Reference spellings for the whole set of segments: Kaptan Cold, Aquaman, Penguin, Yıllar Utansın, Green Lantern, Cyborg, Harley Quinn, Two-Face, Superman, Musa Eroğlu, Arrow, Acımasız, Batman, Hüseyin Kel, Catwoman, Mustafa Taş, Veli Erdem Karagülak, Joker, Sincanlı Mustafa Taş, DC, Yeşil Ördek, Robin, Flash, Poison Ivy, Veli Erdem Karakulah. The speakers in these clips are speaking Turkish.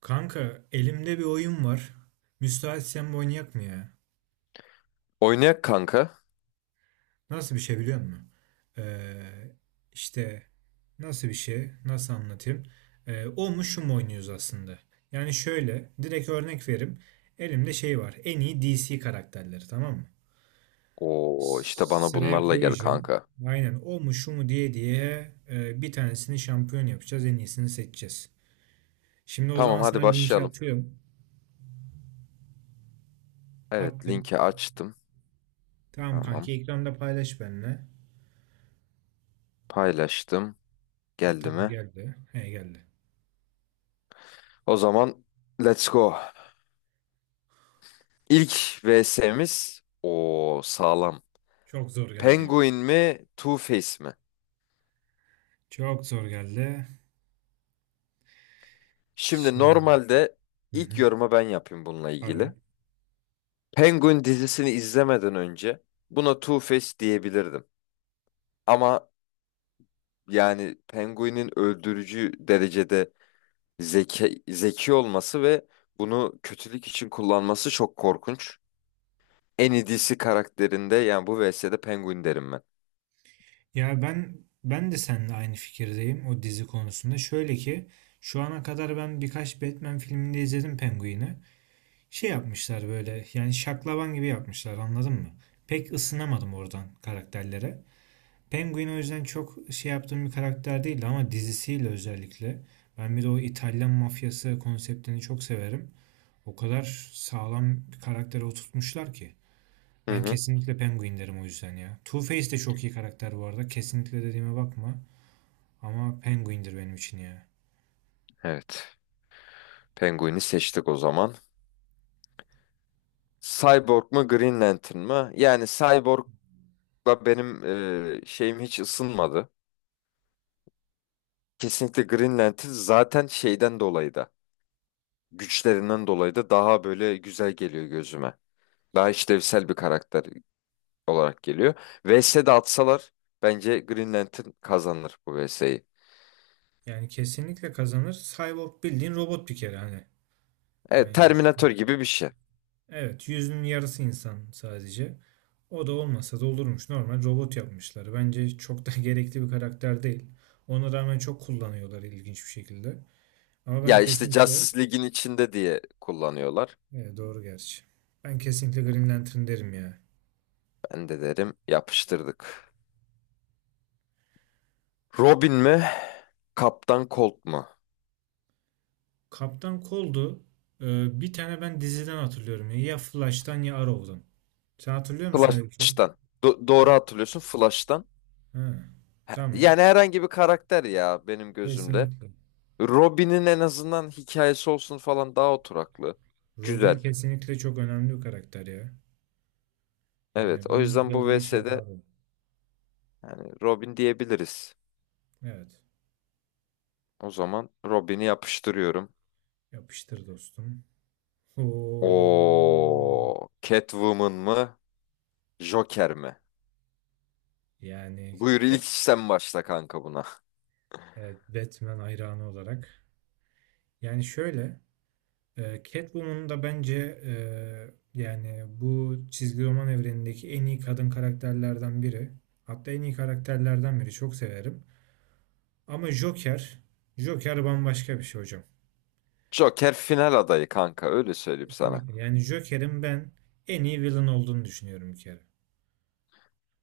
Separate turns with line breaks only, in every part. Kanka elimde bir oyun var. Müsaitsen bu oynayak mı ya?
Oynayak kanka.
Nasıl bir şey biliyor musun? Ee, işte nasıl bir şey? Nasıl anlatayım? O mu şu mu oynuyoruz aslında? Yani şöyle direkt örnek verim. Elimde şey var. En iyi DC karakterleri tamam mı?
Oo işte bana
Sıraya
bunlarla gel
koyacağım.
kanka.
Aynen o mu şu mu diye diye bir tanesini şampiyon yapacağız. En iyisini seçeceğiz. Şimdi o
Tamam
zaman sana
hadi
linki
başlayalım.
atıyorum.
Evet
Attım.
linki açtım.
Tamam
Tamam
kanki ekranda paylaş benimle.
paylaştım.
Ha,
Geldi
tamam
mi?
geldi. He geldi.
O zaman let's go. İlk VS'miz o sağlam.
Çok zor geldi.
Penguin mi Two-Face mi?
Çok zor geldi.
Şimdi
Şimdi.
normalde
Hı
ilk
hı.
yoruma ben yapayım bununla
Abi.
ilgili. Penguin dizisini izlemeden önce buna Two-Face diyebilirdim. Ama yani Penguin'in öldürücü derecede zeki, zeki olması ve bunu kötülük için kullanması çok korkunç. En iyi karakterinde yani bu VS'de Penguin derim ben.
Ya ben de seninle aynı fikirdeyim o dizi konusunda. Şöyle ki şu ana kadar ben birkaç Batman filminde izledim Penguin'i. Şey yapmışlar böyle yani şaklaban gibi yapmışlar anladın mı? Pek ısınamadım oradan karakterlere. Penguin o yüzden çok şey yaptığım bir karakter değildi ama dizisiyle özellikle. Ben bir de o İtalyan mafyası konseptini çok severim. O kadar sağlam bir karaktere oturtmuşlar ki.
Hı
Ben
hı.
kesinlikle Penguin derim o yüzden ya. Two-Face de çok iyi karakter bu arada. Kesinlikle dediğime bakma. Ama Penguin'dir benim için ya.
Evet. Penguin'i seçtik o zaman. Cyborg mu Green Lantern mı? Yani Cyborg'la benim şeyim hiç ısınmadı. Kesinlikle Green Lantern zaten şeyden dolayı da güçlerinden dolayı da daha böyle güzel geliyor gözüme. Daha işlevsel bir karakter olarak geliyor. VS'de atsalar bence Green Lantern kazanır bu VS'yi.
Yani kesinlikle kazanır. Cyborg bildiğin robot bir kere hani.
Evet,
Yani
Terminator gibi bir şey.
evet, yüzünün yarısı insan sadece. O da olmasa da olurmuş. Normal robot yapmışlar. Bence çok da gerekli bir karakter değil. Ona rağmen çok kullanıyorlar ilginç bir şekilde. Ama ben
Ya işte
kesinlikle...
Justice League'in içinde diye kullanıyorlar.
Evet, doğru gerçi. Ben kesinlikle Green Lantern derim ya.
Ben de derim yapıştırdık. Robin mi? Kaptan Colt mu?
Kaptan Cold'u bir tane ben diziden hatırlıyorum. Ya Flash'tan ya Arrow'dan. Sen hatırlıyor musun öyle bir şey?
Flash'tan. Doğru hatırlıyorsun Flash'tan.
Ha, tamam.
Yani herhangi bir karakter ya benim gözümde.
Kesinlikle.
Robin'in en azından hikayesi olsun falan daha oturaklı.
Robin
Güzel.
kesinlikle çok önemli bir karakter ya.
Evet
Yani
o
ben
yüzden bu
Robin'e şey
VS'de
yapardım.
yani Robin diyebiliriz.
Evet.
O zaman Robin'i yapıştırıyorum.
Yapıştır dostum. Oo.
O Catwoman mı? Joker mi?
Yani
Buyur
ke-
ilk sen başla kanka buna.
evet, Batman hayranı olarak. Yani şöyle Catwoman da bence yani bu çizgi roman evrenindeki en iyi kadın karakterlerden biri. Hatta en iyi karakterlerden biri. Çok severim. Ama Joker, Joker bambaşka bir şey hocam.
Joker final adayı kanka öyle söyleyeyim sana.
Kesinlikle. Yani Joker'in ben en iyi villain olduğunu düşünüyorum bir kere.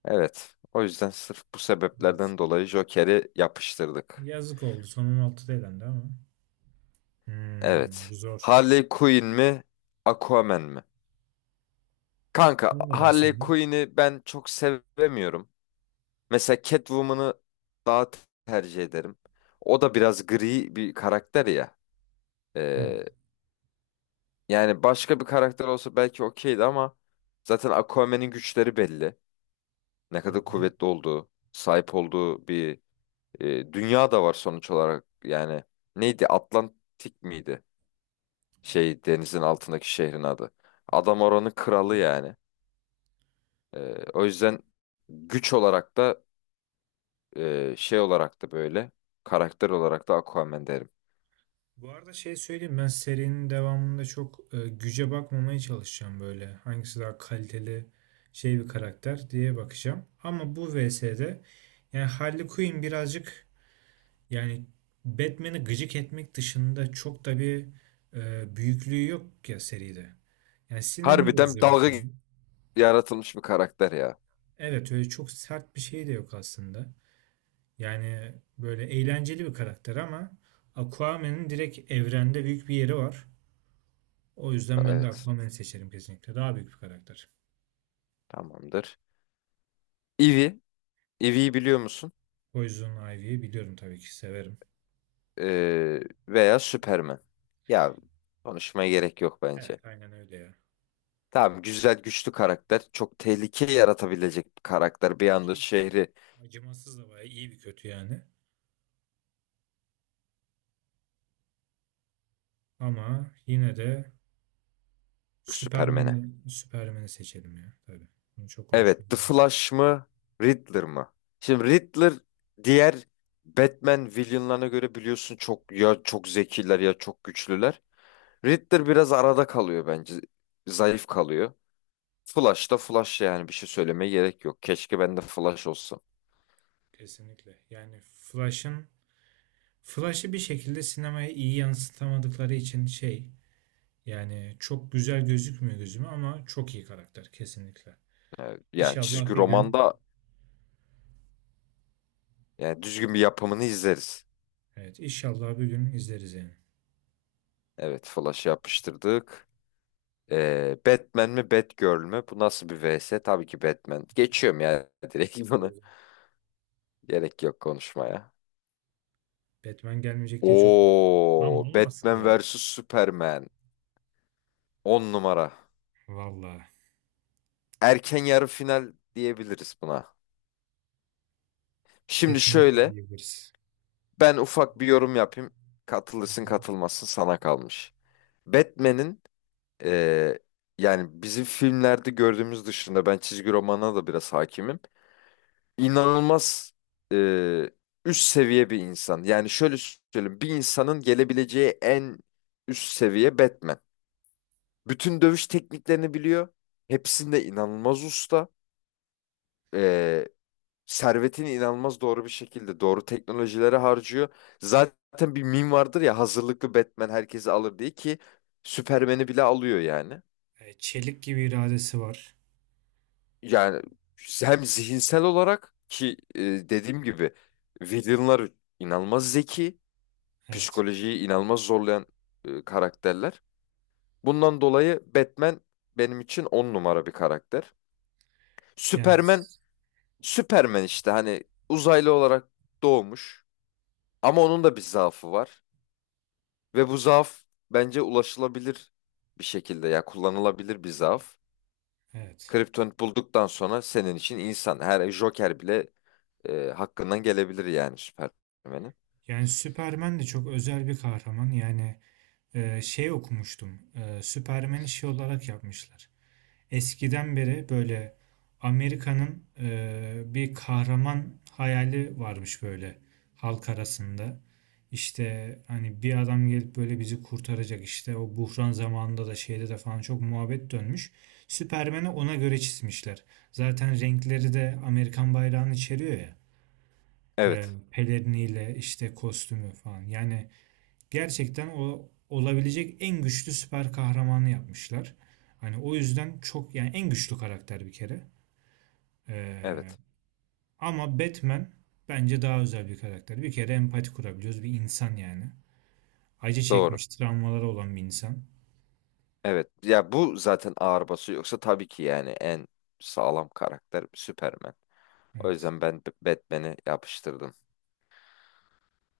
Evet. O yüzden sırf bu
Evet.
sebeplerden dolayı Joker'i yapıştırdık.
Yazık oldu. Sonun altıda elendi ama. Hmm, bu
Evet.
zor.
Harley Quinn mi? Aquaman mi? Kanka
Sen ne
Harley
dersin?
Quinn'i ben çok sevemiyorum. Mesela Catwoman'ı daha tercih ederim. O da biraz gri bir karakter ya. Ee,
Evet.
Yani başka bir karakter olsa belki okeydi ama zaten Aquaman'in güçleri belli. Ne
Hı
kadar
hı.
kuvvetli olduğu, sahip olduğu bir dünya da var sonuç olarak. Yani neydi? Atlantik miydi?
Evet.
Şey denizin altındaki şehrin adı. Adam oranın
Hı
kralı
hı.
yani. E, O yüzden güç olarak da şey olarak da böyle karakter olarak da Aquaman derim.
Bu arada şey söyleyeyim ben serinin devamında çok güce bakmamaya çalışacağım böyle. Hangisi daha kaliteli şey bir karakter diye bakacağım. Ama bu VS'de yani Harley Quinn birazcık yani Batman'i gıcık etmek dışında çok da bir büyüklüğü yok ya seride. Yani sinirini
Harbiden
bozuyor
dalga
Batman'in.
yaratılmış bir karakter ya.
Evet öyle çok sert bir şey de yok aslında. Yani böyle eğlenceli bir karakter ama Aquaman'ın direkt evrende büyük bir yeri var. O yüzden ben de
Evet.
Aquaman'ı seçerim kesinlikle. Daha büyük bir karakter.
Tamamdır. Ivy. Ivy'yi biliyor musun?
Poison Ivy'yi biliyorum tabii ki severim.
Ee, Veya Superman. Ya konuşmaya gerek yok bence.
Evet aynen öyle ya.
Tamam güzel güçlü karakter. Çok tehlike yaratabilecek bir karakter. Bir anda
Ki
şehri
acımasız da bayağı iyi bir kötü yani. Ama yine de
Superman'e.
Superman'i seçelim ya tabii. Bunu çok konuşmaya
Evet, The
gerek.
Flash mı Riddler mı? Şimdi Riddler diğer Batman villainlarına göre biliyorsun çok ya çok zekiler ya çok güçlüler. Riddler biraz arada kalıyor bence. Zayıf kalıyor. Flash da Flash yani bir şey söylemeye gerek yok. Keşke ben de Flash olsam.
Kesinlikle. Flash'ı bir şekilde sinemaya iyi yansıtamadıkları için şey yani çok güzel gözükmüyor gözüme ama çok iyi karakter kesinlikle.
Yani
İnşallah
çizgi
bir gün
romanda yani düzgün bir yapımını izleriz.
evet, inşallah bir gün izleriz yani.
Evet, Flash'ı yapıştırdık. Batman mi Batgirl mü? Bu nasıl bir vs? Tabii ki Batman. Geçiyorum ya direkt bunu. Gerek yok konuşmaya.
Batman gelmeyecek diye çok mutluyum. Ama
Oo,
olmasın
Batman
ya.
vs Superman, 10 numara.
Valla.
Erken yarı final diyebiliriz buna. Şimdi
Kesinlikle
şöyle,
diyebiliriz.
ben ufak bir yorum yapayım.
Hı
Katılırsın
hı.
katılmazsın sana kalmış. Batman'in ee, yani bizim filmlerde gördüğümüz dışında ben çizgi romana da biraz hakimim. İnanılmaz e, üst seviye bir insan. Yani şöyle söyleyeyim, bir insanın gelebileceği en üst seviye Batman. Bütün dövüş tekniklerini biliyor. Hepsinde inanılmaz usta. E, Servetini inanılmaz doğru bir şekilde, doğru teknolojilere harcıyor. Zaten bir meme vardır ya, hazırlıklı Batman herkesi alır diye ki Superman'i bile alıyor yani.
E, çelik gibi iradesi var.
Yani hem zihinsel olarak ki dediğim gibi villainlar inanılmaz zeki.
Evet.
Psikolojiyi inanılmaz zorlayan karakterler. Bundan dolayı Batman benim için on numara bir karakter.
Yani
Superman, Superman işte hani uzaylı olarak doğmuş ama onun da bir zaafı var ve bu zaaf bence ulaşılabilir bir şekilde ya kullanılabilir bir zaaf.
evet.
Kriptonit bulduktan sonra senin için insan her Joker bile hakkından gelebilir yani Superman'in.
Yani Superman de çok özel bir kahraman. Yani şey okumuştum. Superman'i şey olarak yapmışlar. Eskiden beri böyle Amerika'nın bir kahraman hayali varmış böyle halk arasında. İşte hani bir adam gelip böyle bizi kurtaracak işte o buhran zamanında da şeyde de falan çok muhabbet dönmüş. Süpermen'i ona göre çizmişler. Zaten renkleri de Amerikan bayrağını içeriyor ya.
Evet,
Peleriniyle işte kostümü falan. Yani gerçekten o olabilecek en güçlü süper kahramanı yapmışlar. Hani o yüzden çok yani en güçlü karakter bir kere. Ee,
evet.
ama Batman bence daha özel bir karakter. Bir kere empati kurabiliyoruz. Bir insan yani. Acı
Doğru.
çekmiş, travmaları olan bir insan.
Evet. Ya bu zaten ağır basıyor. Yoksa tabii ki yani en sağlam karakter Superman. O
Evet.
yüzden ben Batman'i yapıştırdım.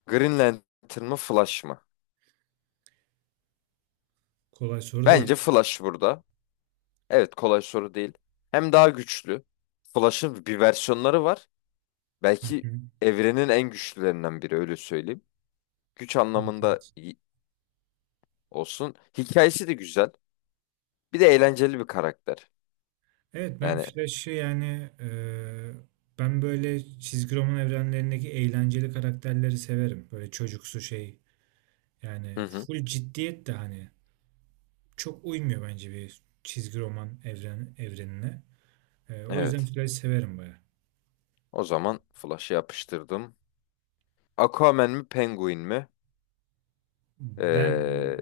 Green Lantern mı Flash mı?
Kolay soru değil.
Bence Flash burada. Evet kolay soru değil. Hem daha güçlü. Flash'ın bir versiyonları var.
Hı
Belki
hı.
evrenin en güçlülerinden biri öyle söyleyeyim. Güç
Evet,
anlamında
evet.
iyi olsun. Hikayesi de güzel. Bir de eğlenceli bir karakter.
Evet, ben
Yani
Flash'ı ben böyle çizgi roman evrenlerindeki eğlenceli karakterleri severim. Böyle çocuksu şey
hı
yani
hı,
full ciddiyet de hani çok uymuyor bence bir çizgi roman evrenine. O yüzden
evet.
Flash severim baya.
O zaman Flash'ı yapıştırdım. Aquaman mi Penguin mi?
Ben
Ee,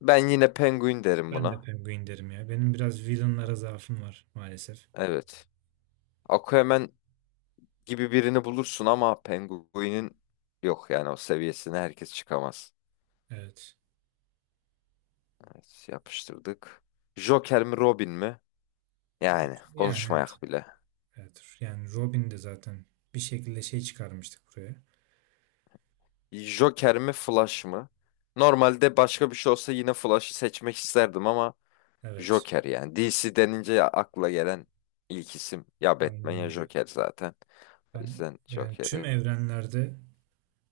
Ben yine penguin derim
ben de
buna.
Penguin derim ya. Benim biraz villainlara zaafım var maalesef.
Evet. Aquaman gibi birini bulursun ama penguinin yok yani o seviyesine herkes çıkamaz.
Evet.
Evet, yapıştırdık. Joker mi Robin mi? Yani
Yani evet.
konuşmayak bile.
Evet. Yani Robin de zaten bir şekilde şey çıkarmıştık buraya.
Joker mi Flash mı? Normalde başka bir şey olsa yine Flash'ı seçmek isterdim ama
Evet.
Joker yani. DC denince akla gelen ilk isim ya Batman
Aynen
ya
öyle.
Joker zaten. O
Ben
yüzden
yani tüm
Joker'i
evrenlerde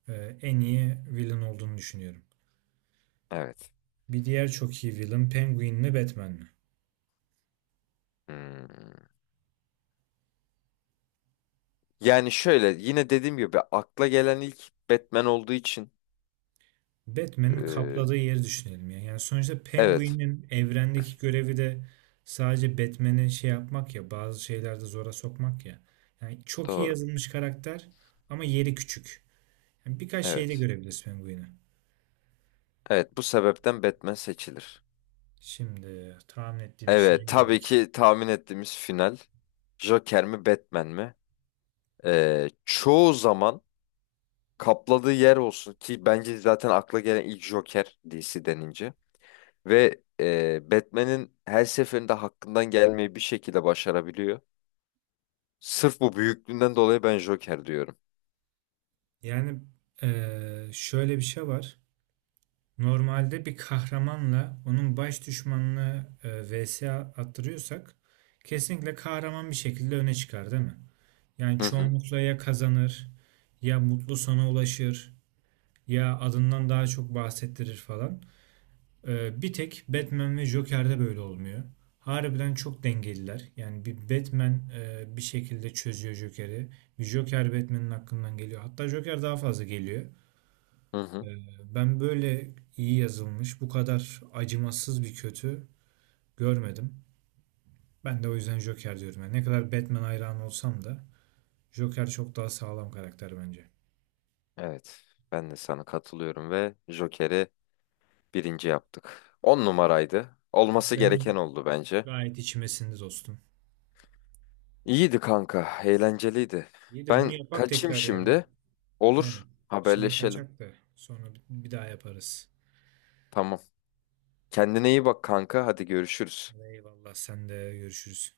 en iyi villain olduğunu düşünüyorum.
evet.
Bir diğer çok iyi villain Penguin mi Batman mi?
Hmm. Yani şöyle yine dediğim gibi akla gelen ilk Batman olduğu için
Batman'in
eee,
kapladığı yeri düşünelim ya. Yani sonuçta
evet
Penguin'in evrendeki görevi de sadece Batman'i şey yapmak ya, bazı şeylerde zora sokmak ya. Yani çok iyi
doğru.
yazılmış karakter ama yeri küçük. Yani birkaç şeyde
Evet.
görebiliriz Penguin'i.
Evet bu sebepten Batman seçilir.
Şimdi tahmin ettiğimiz şeye
Evet tabii
geldik.
ki tahmin ettiğimiz final Joker mi Batman mi? Çoğu zaman kapladığı yer olsun ki bence zaten akla gelen ilk Joker DC denince ve Batman'in her seferinde hakkından gelmeyi bir şekilde başarabiliyor. Sırf bu büyüklüğünden dolayı ben Joker diyorum.
Yani şöyle bir şey var. Normalde bir kahramanla onun baş düşmanını vs attırıyorsak kesinlikle kahraman bir şekilde öne çıkar değil mi? Yani
Hı hı.
çoğunlukla ya kazanır ya mutlu sana ulaşır ya adından daha çok bahsettirir falan. Bir tek Batman ve Joker'de böyle olmuyor. Harbiden çok dengeliler. Yani bir Batman bir şekilde çözüyor Joker'i. Bir Joker Batman'in hakkından geliyor. Hatta Joker daha fazla geliyor.
Hı hı.
Ee, ben böyle iyi yazılmış, bu kadar acımasız bir kötü görmedim. Ben de o yüzden Joker diyorum. Yani ne kadar Batman hayranı olsam da Joker çok daha sağlam karakter bence.
Evet, ben de sana katılıyorum ve Joker'i birinci yaptık. 10 numaraydı.
Ama
Olması gereken
benim
oldu bence.
gayet içimesinde dostum.
İyiydi kanka, eğlenceliydi.
İyi de bunu
Ben
yapak
kaçayım
tekrar ya.
şimdi.
He.
Olur,
Şimdi
haberleşelim.
kaçak da sonra bir daha yaparız.
Tamam. Kendine iyi bak kanka, hadi görüşürüz.
Eyvallah, sen de görüşürüz.